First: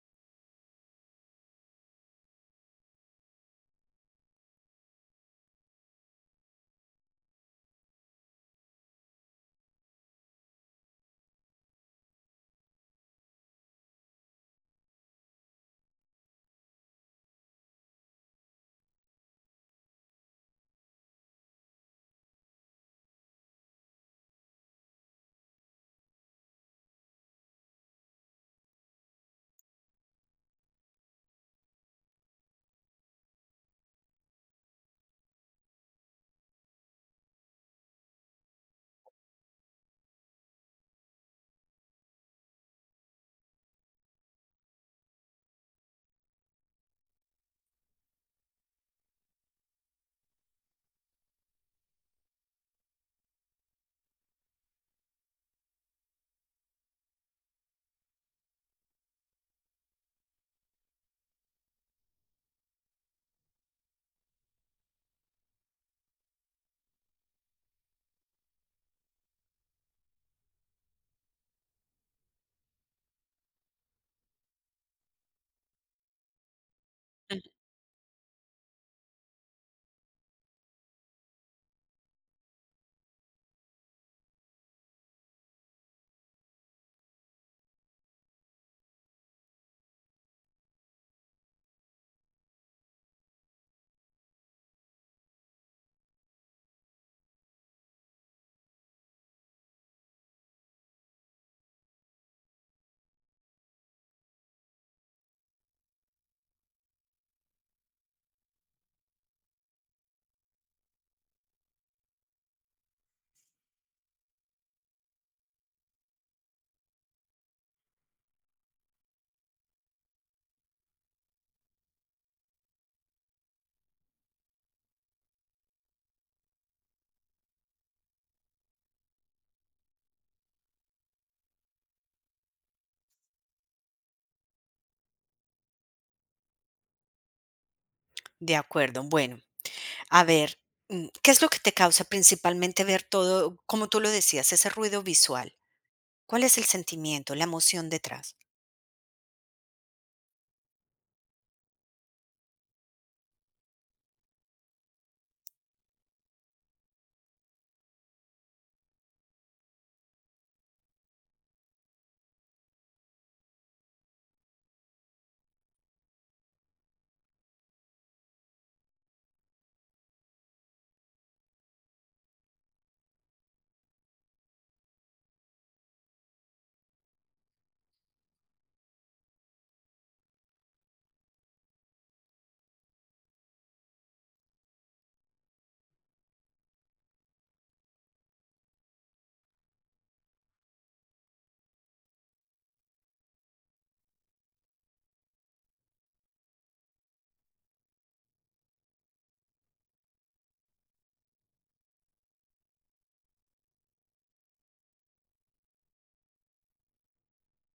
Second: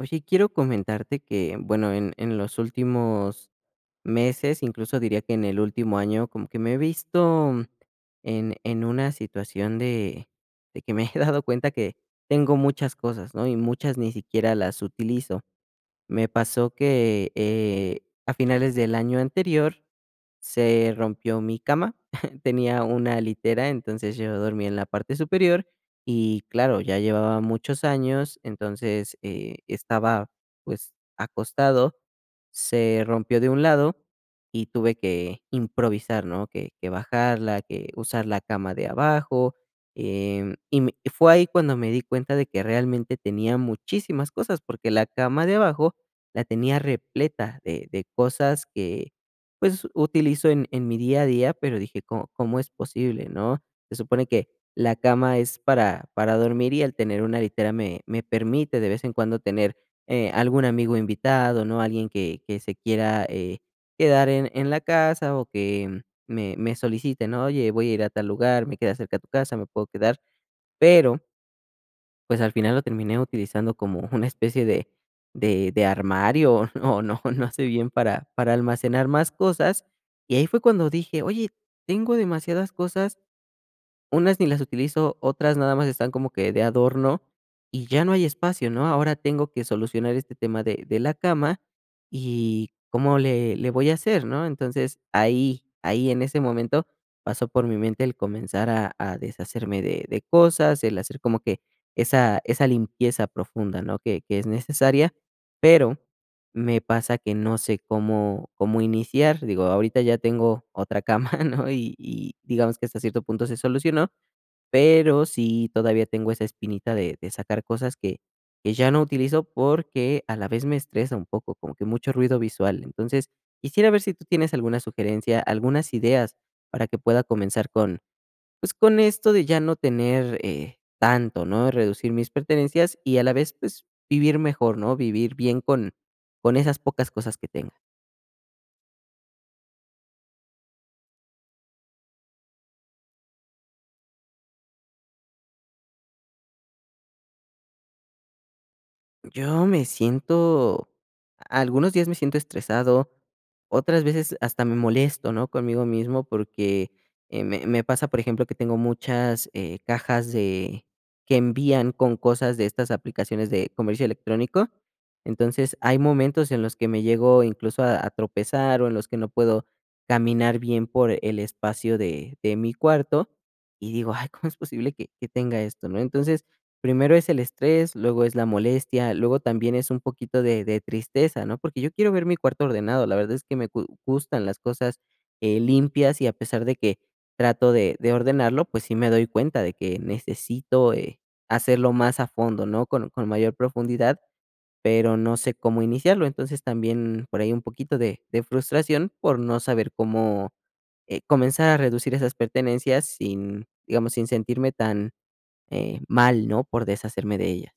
Oye, quiero comentarte que, bueno, en los últimos meses, incluso diría que en el último año, como que me he visto en una situación de que me he dado cuenta que tengo muchas cosas, ¿no? Y muchas ni siquiera las utilizo. Me pasó que, a finales del año anterior se rompió mi cama. Tenía una litera, entonces yo dormía en la parte superior y claro, ya llevaba muchos años, entonces, estaba, pues, acostado, se rompió de un lado y tuve que improvisar, ¿no? Que bajarla, que usar la cama de abajo, y me fue ahí cuando me di cuenta de que realmente tenía muchísimas cosas, porque la cama de abajo la tenía repleta de cosas que pues utilizo en mi día a día, pero dije, ¿cómo, cómo es posible, no? Se supone que la cama es para dormir y al tener una litera me permite de vez en cuando tener algún amigo invitado, ¿no? Alguien que se quiera quedar en la casa o que me solicite, ¿no? Oye, voy a ir a tal lugar, me queda cerca de tu casa, me puedo quedar, pero pues, al final lo terminé utilizando como una especie de armario, o no sé bien para almacenar más cosas, y ahí fue cuando dije: "Oye, tengo demasiadas cosas, unas ni las utilizo, otras nada más están como que de adorno y ya no hay espacio, ¿no? Ahora tengo que solucionar este tema de la cama y cómo le voy a hacer, ¿no? Entonces, ahí en ese momento pasó por mi mente el comenzar a deshacerme de cosas, el hacer como que esa limpieza profunda, ¿no? Que es necesaria, pero me pasa que no sé cómo iniciar. Digo, ahorita ya tengo otra cama, ¿no? Y digamos que hasta cierto punto se solucionó, pero sí, todavía tengo esa espinita de sacar cosas que ya no utilizo, porque a la vez me estresa un poco, como que mucho ruido visual. Entonces, quisiera ver si tú tienes alguna sugerencia, algunas ideas para que pueda comenzar con, pues, con esto de ya no tener, tanto, ¿no? Reducir mis pertenencias y a la vez, pues, vivir mejor, ¿no? Vivir bien con esas pocas cosas que tenga. De acuerdo. Bueno, a ver, ¿qué es lo que te causa principalmente ver todo, como tú lo decías, ese ruido visual? ¿Cuál es el sentimiento, la emoción detrás? Yo me siento, algunos días me siento estresado, otras veces hasta me molesto, ¿no?, conmigo mismo porque, me pasa, por ejemplo, que tengo muchas, cajas de que envían con cosas de estas aplicaciones de comercio electrónico. Entonces, hay momentos en los que me llego incluso a tropezar, o en los que no puedo caminar bien por el espacio de mi cuarto, y digo: "Ay, ¿cómo es posible que tenga esto?", ¿no? Entonces, primero es el estrés, luego es la molestia, luego también es un poquito de tristeza, ¿no? Porque yo quiero ver mi cuarto ordenado, la verdad es que me gu gustan las cosas, limpias, y a pesar de que trato de ordenarlo, pues sí me doy cuenta de que necesito, hacerlo más a fondo, ¿no? Con mayor profundidad, pero no sé cómo iniciarlo. Entonces, también por ahí un poquito de frustración por no saber cómo, comenzar a reducir esas pertenencias sin, digamos, sin sentirme tan mal, ¿no?, por deshacerme de ellas.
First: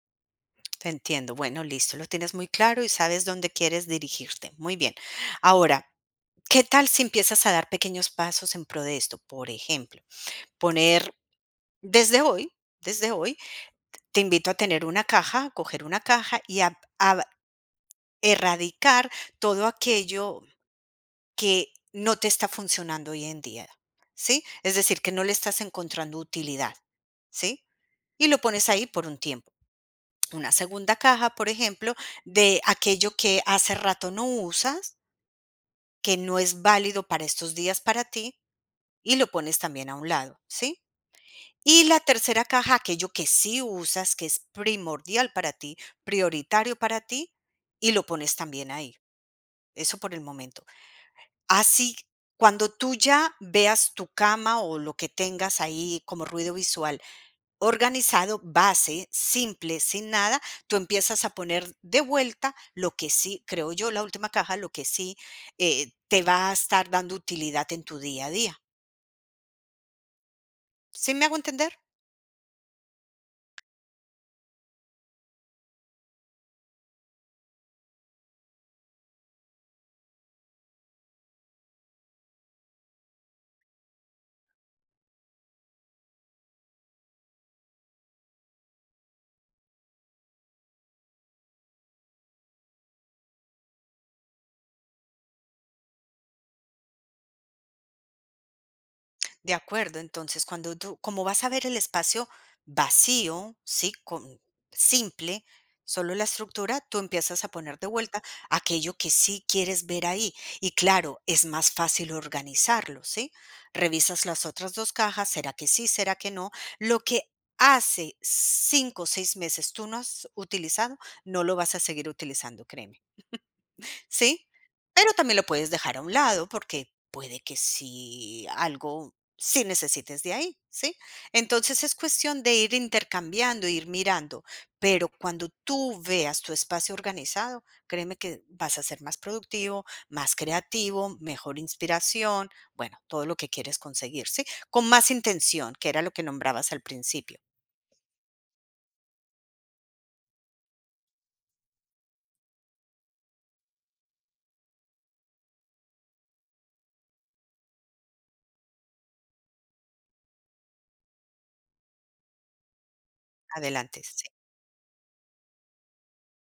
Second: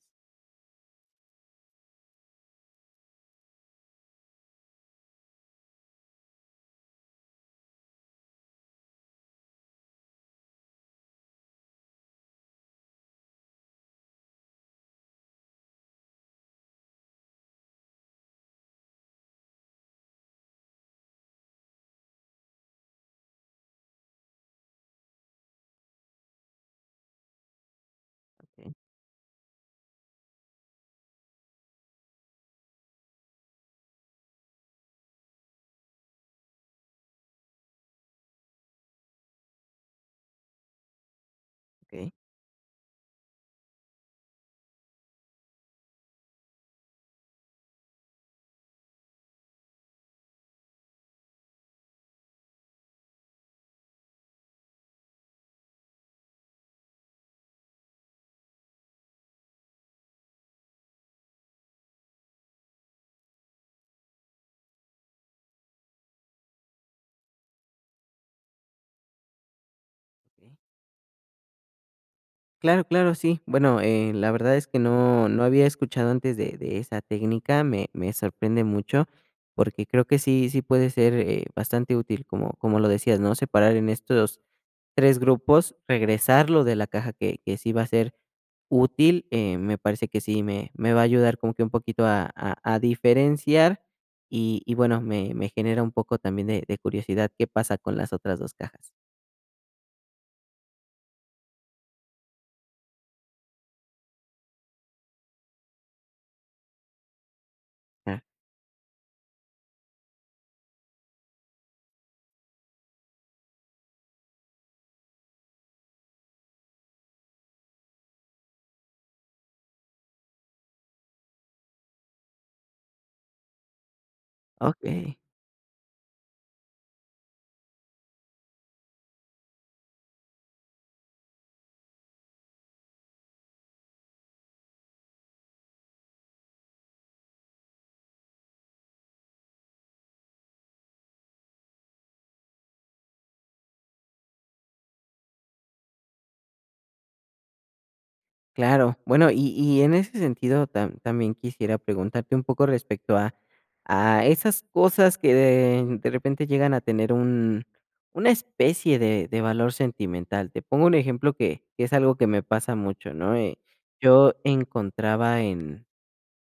Te entiendo. Bueno, listo, lo tienes muy claro y sabes dónde quieres dirigirte. Muy bien. Ahora, ¿qué tal si empiezas a dar pequeños pasos en pro de esto? Por ejemplo, poner desde hoy, desde hoy, te invito a tener una caja, a coger una caja y a erradicar todo aquello que no te está funcionando hoy en día, ¿sí? Es decir, que no le estás encontrando utilidad, ¿sí? Y lo pones Okey, ahí por un tiempo. Una segunda caja, por ejemplo, de aquello que hace rato no usas, que no es válido para estos días para ti, y lo pones también a un lado, ¿sí? Y la okey, tercera caja, aquello que sí usas, que es primordial para ti, prioritario para ti, y lo pones también ahí. Eso por el momento. Así, cuando tú ya veas tu cama o lo que tengas ahí como ruido visual organizado, base, simple, sin nada, tú empiezas a poner de vuelta lo que sí, creo yo, la última caja, lo que sí te va a estar dando utilidad en tu día a día. okey. ¿Sí me hago entender? Claro, claro, sí. Bueno, la verdad es que no había escuchado antes de esa técnica, me sorprende mucho, porque creo que sí puede ser, bastante útil, como como lo decías, ¿no?, separar en estos 3 grupos, regresarlo de la caja que sí va a ser útil, me parece que sí me va a ayudar como que un poquito a diferenciar y bueno, me genera un poco también de curiosidad qué pasa con las otras 2 cajas. De acuerdo, entonces cuando tú, como vas a ver el espacio vacío, sí, con, simple, solo la estructura, tú empiezas a poner de Ah, vuelta aquello que sí quieres ver ahí. Y claro, es más fácil organizarlo, ¿sí? Revisas las otras dos cajas, ¿será que sí, será que no? Lo que hace cinco o seis meses tú no has utilizado, no lo vas a seguir utilizando, créeme. ¿Sí? Pero okey, también lo puedes dejar a un lado porque puede que sí algo sí necesites de ahí, ¿sí? Entonces es cuestión de ir intercambiando, ir mirando, pero cuando tú veas tu espacio organizado, créeme que vas a ser más productivo, más creativo, mejor inspiración, bueno, todo lo que quieres conseguir, ¿sí? Con más intención, que era lo que nombrabas al principio. claro. Bueno, y en ese sentido, también quisiera preguntarte un poco respecto a esas cosas que de repente llegan a tener un una especie de valor sentimental. Te pongo un ejemplo que es algo que me pasa mucho, ¿no? Adelante, sí, Yo encontraba en,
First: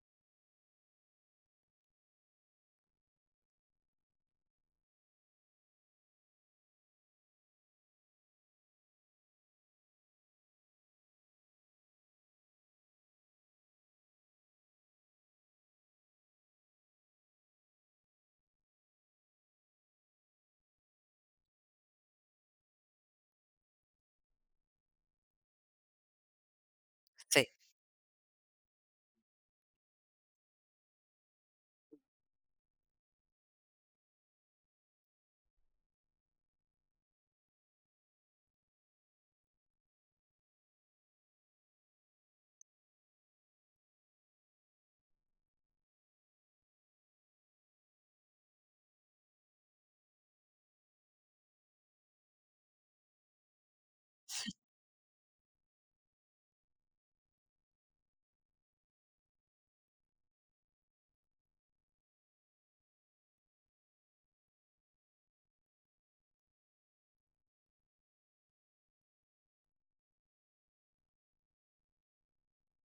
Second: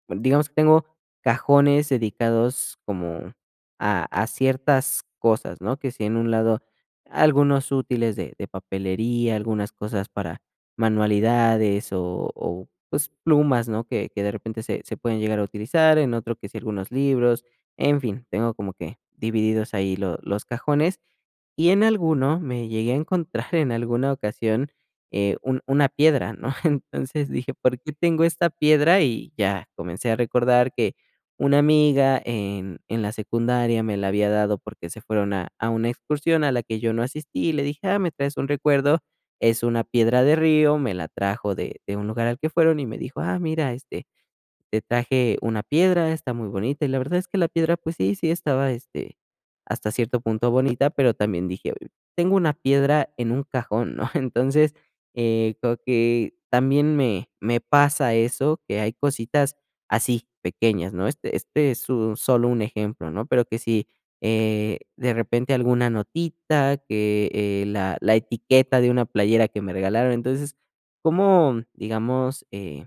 bueno, digamos que tengo cajones dedicados como a ciertas cosas, ¿no? Que si en un lado algunos útiles de papelería, algunas cosas para manualidades o, pues, plumas, ¿no? Que de repente se pueden llegar a utilizar, en otro que si algunos libros, en fin, tengo como que divididos ahí lo los cajones. Y en alguno me llegué a encontrar en alguna ocasión, un una piedra, ¿no? Entonces sí. dije: "¿Por qué tengo esta piedra?". Y ya comencé a recordar que una amiga en la secundaria me la había dado porque se fueron a una excursión a la que yo no asistí, y le dije: "Ah, me traes un recuerdo, es una piedra de río", me la trajo de un lugar al que fueron y me dijo: "Ah, mira, este, te traje una piedra, está muy bonita", y la verdad es que la piedra, pues sí, sí estaba, este, hasta cierto punto bonita, pero también dije: "Oye, tengo una piedra en un cajón", ¿no? Entonces, creo que también me pasa eso, que hay cositas así, pequeñas, ¿no? Este es un solo un ejemplo, ¿no? Pero que si, de repente alguna notita, que, la etiqueta de una playera que me regalaron. Entonces, ¿cómo, digamos,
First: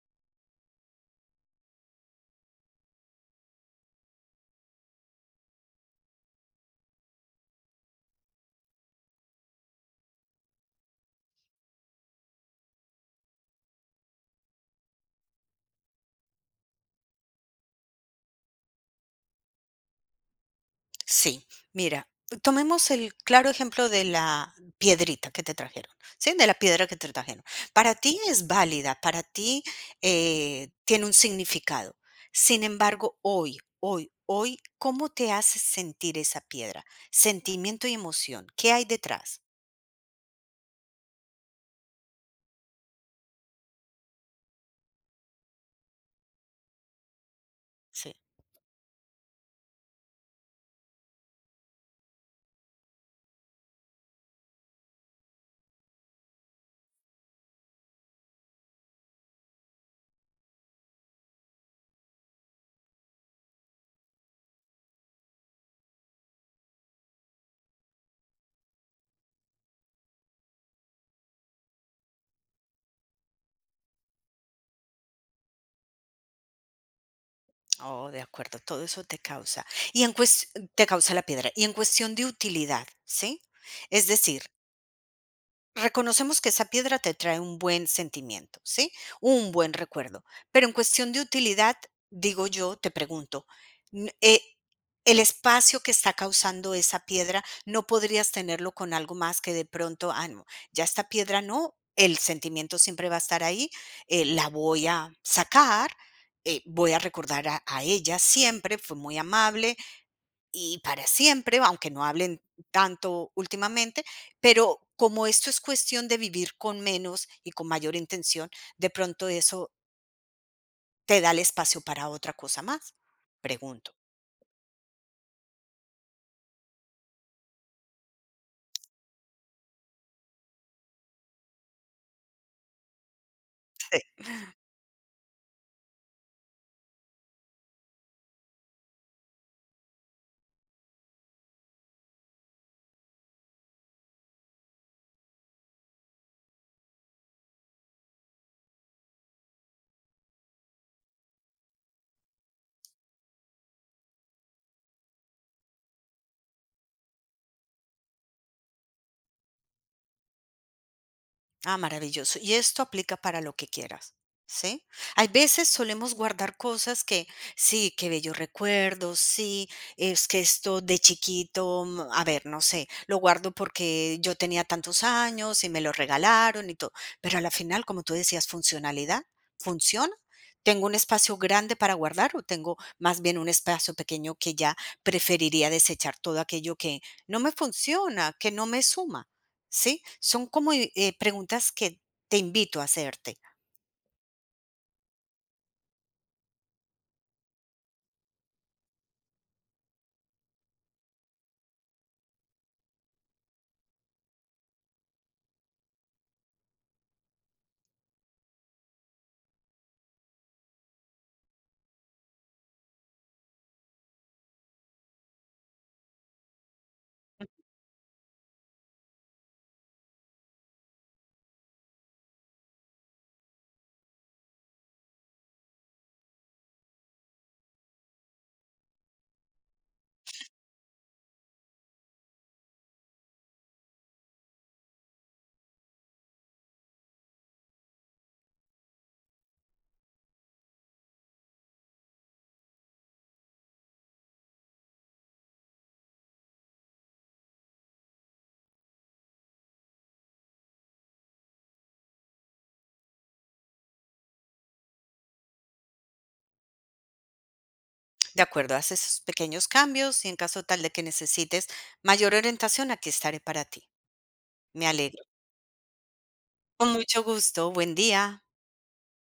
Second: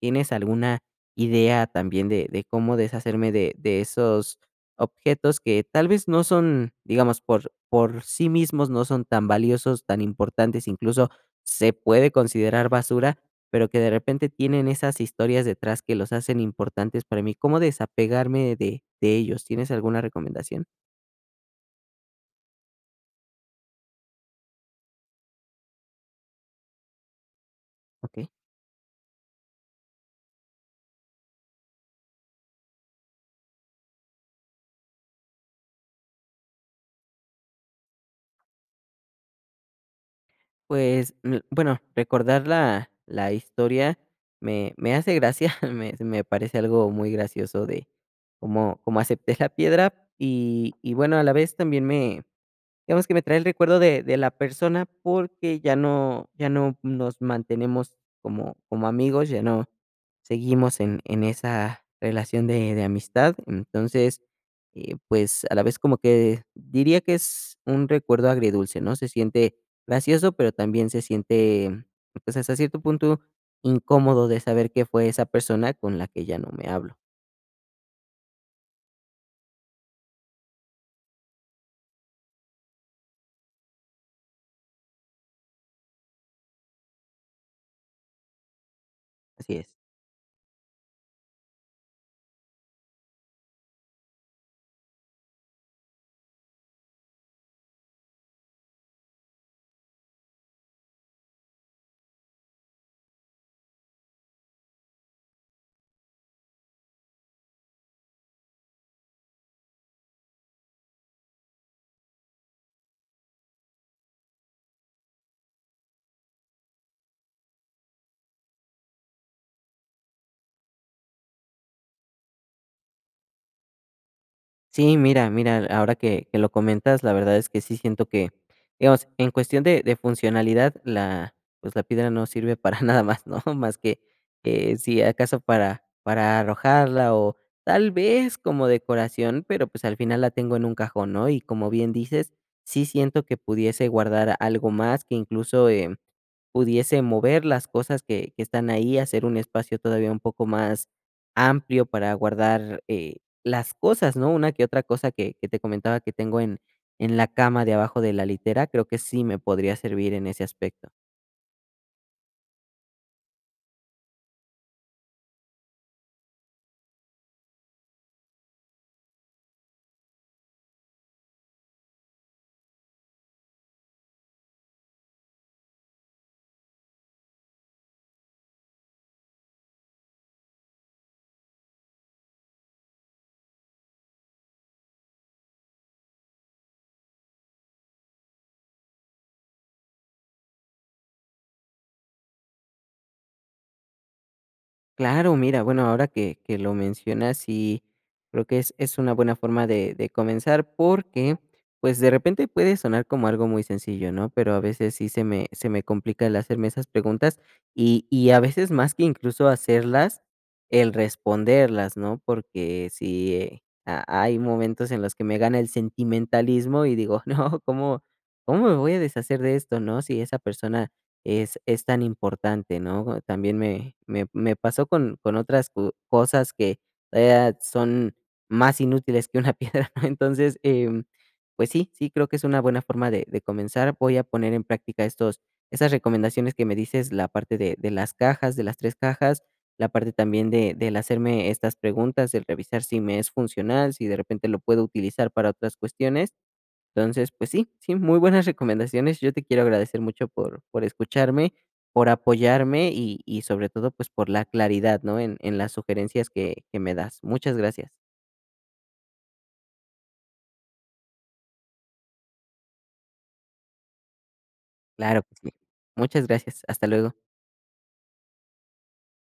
tienes alguna idea también de cómo deshacerme de esos objetos que tal vez no son, digamos, por sí mismos no son tan valiosos, tan importantes, incluso se puede considerar basura, pero que de repente tienen esas historias detrás que los hacen importantes para mí. ¿Cómo desapegarme de ellos? ¿Tienes alguna recomendación? Sí, mira, tomemos el claro ejemplo de la piedrita que te trajeron, ¿sí? De la piedra que te trajeron. Para Ok. ti es válida, para ti tiene un significado. Sin embargo, hoy, hoy, hoy, ¿cómo te hace sentir esa piedra? Sentimiento y emoción. ¿Qué hay detrás? Pues, mm, bueno, recordar la historia me hace gracia, me parece algo muy gracioso de Sí. cómo acepté la piedra y bueno, a la vez también me, digamos que me trae el recuerdo de la persona porque ya no nos mantenemos como como amigos, ya no seguimos en esa relación de amistad. Entonces, pues, a la vez como que diría que es un recuerdo agridulce, ¿no? Se siente gracioso, pero también se siente, pues, hasta cierto punto incómodo de saber que fue esa persona con la que ya no me hablo. Oh, de acuerdo, todo eso te causa. Y en te causa la piedra. Y en cuestión de utilidad, ¿sí? Es decir, reconocemos que esa piedra te trae un buen sentimiento, ¿sí? Un Así es. buen recuerdo. Pero en cuestión de utilidad, digo yo, te pregunto, n- eh, el espacio que está causando esa piedra, no podrías tenerlo con algo más que de pronto, ah, no, ya esta piedra no, el sentimiento siempre va a estar ahí, la voy a sacar. Voy a recordar a ella siempre, fue muy amable, y para siempre, aunque no hablen tanto últimamente, pero como esto es cuestión de vivir con menos y con mayor intención, de pronto eso te da el espacio para otra cosa más, pregunto. Sí, mira, mira, ahora que lo comentas, la verdad es que sí siento que, digamos, en cuestión de funcionalidad, la, pues la piedra no sirve para nada más, ¿no? Más que si acaso para arrojarla o tal vez como decoración, pero pues al final la tengo en un cajón, ¿no? Y como bien dices, sí siento que pudiese guardar algo más, que incluso pudiese mover las cosas que están ahí, hacer un espacio todavía un poco más amplio para guardar, las cosas, ¿no? Una que otra cosa que te comentaba que tengo en la cama de abajo de la litera, creo que sí me podría servir en ese aspecto. Ah, maravilloso. Y esto aplica para lo que quieras, ¿sí? Hay veces solemos guardar cosas que, sí, qué bellos recuerdos, sí, es que esto de chiquito, a ver, no sé, lo guardo porque yo tenía tantos años y me lo regalaron y todo. Pero a la final, como tú decías, funcionalidad, funciona. Tengo un espacio grande para guardar o tengo más bien un espacio pequeño que ya preferiría desechar todo aquello que no me funciona, que no me suma. ¿Sí? Son como, preguntas que te invito a hacerte. Claro, mira, bueno, ahora que lo mencionas, sí, creo que es una buena forma de comenzar porque, pues de repente puede sonar como algo muy sencillo, ¿no? Pero a veces sí se me complica el hacerme esas preguntas y a veces más que incluso hacerlas, el responderlas, ¿no? Porque sí, hay momentos en los que me gana el sentimentalismo y digo, no, ¿cómo, cómo me voy a deshacer de esto, ¿no? Si esa persona es tan importante, ¿no? También me pasó con otras co cosas que todavía son más inútiles que una piedra, ¿no? Entonces, pues sí, sí, creo que es una buena forma de comenzar. Voy a poner en práctica estos esas recomendaciones que me dices, la parte de las cajas, de las 3 cajas, la parte también de del hacerme estas preguntas, del revisar si me es funcional, si de repente lo puedo utilizar para otras cuestiones. Entonces, pues sí, sí, muy buenas recomendaciones. Yo te quiero agradecer mucho por escucharme, por apoyarme y sobre todo, pues, por la claridad, ¿no?, en las sugerencias que me das. Muchas gracias. De acuerdo, haces esos pequeños cambios y en caso tal de que necesites mayor orientación, aquí estaré para ti. Me alegro. Claro que sí. Muchas gracias. Hasta Con luego. mucho gusto. Buen día.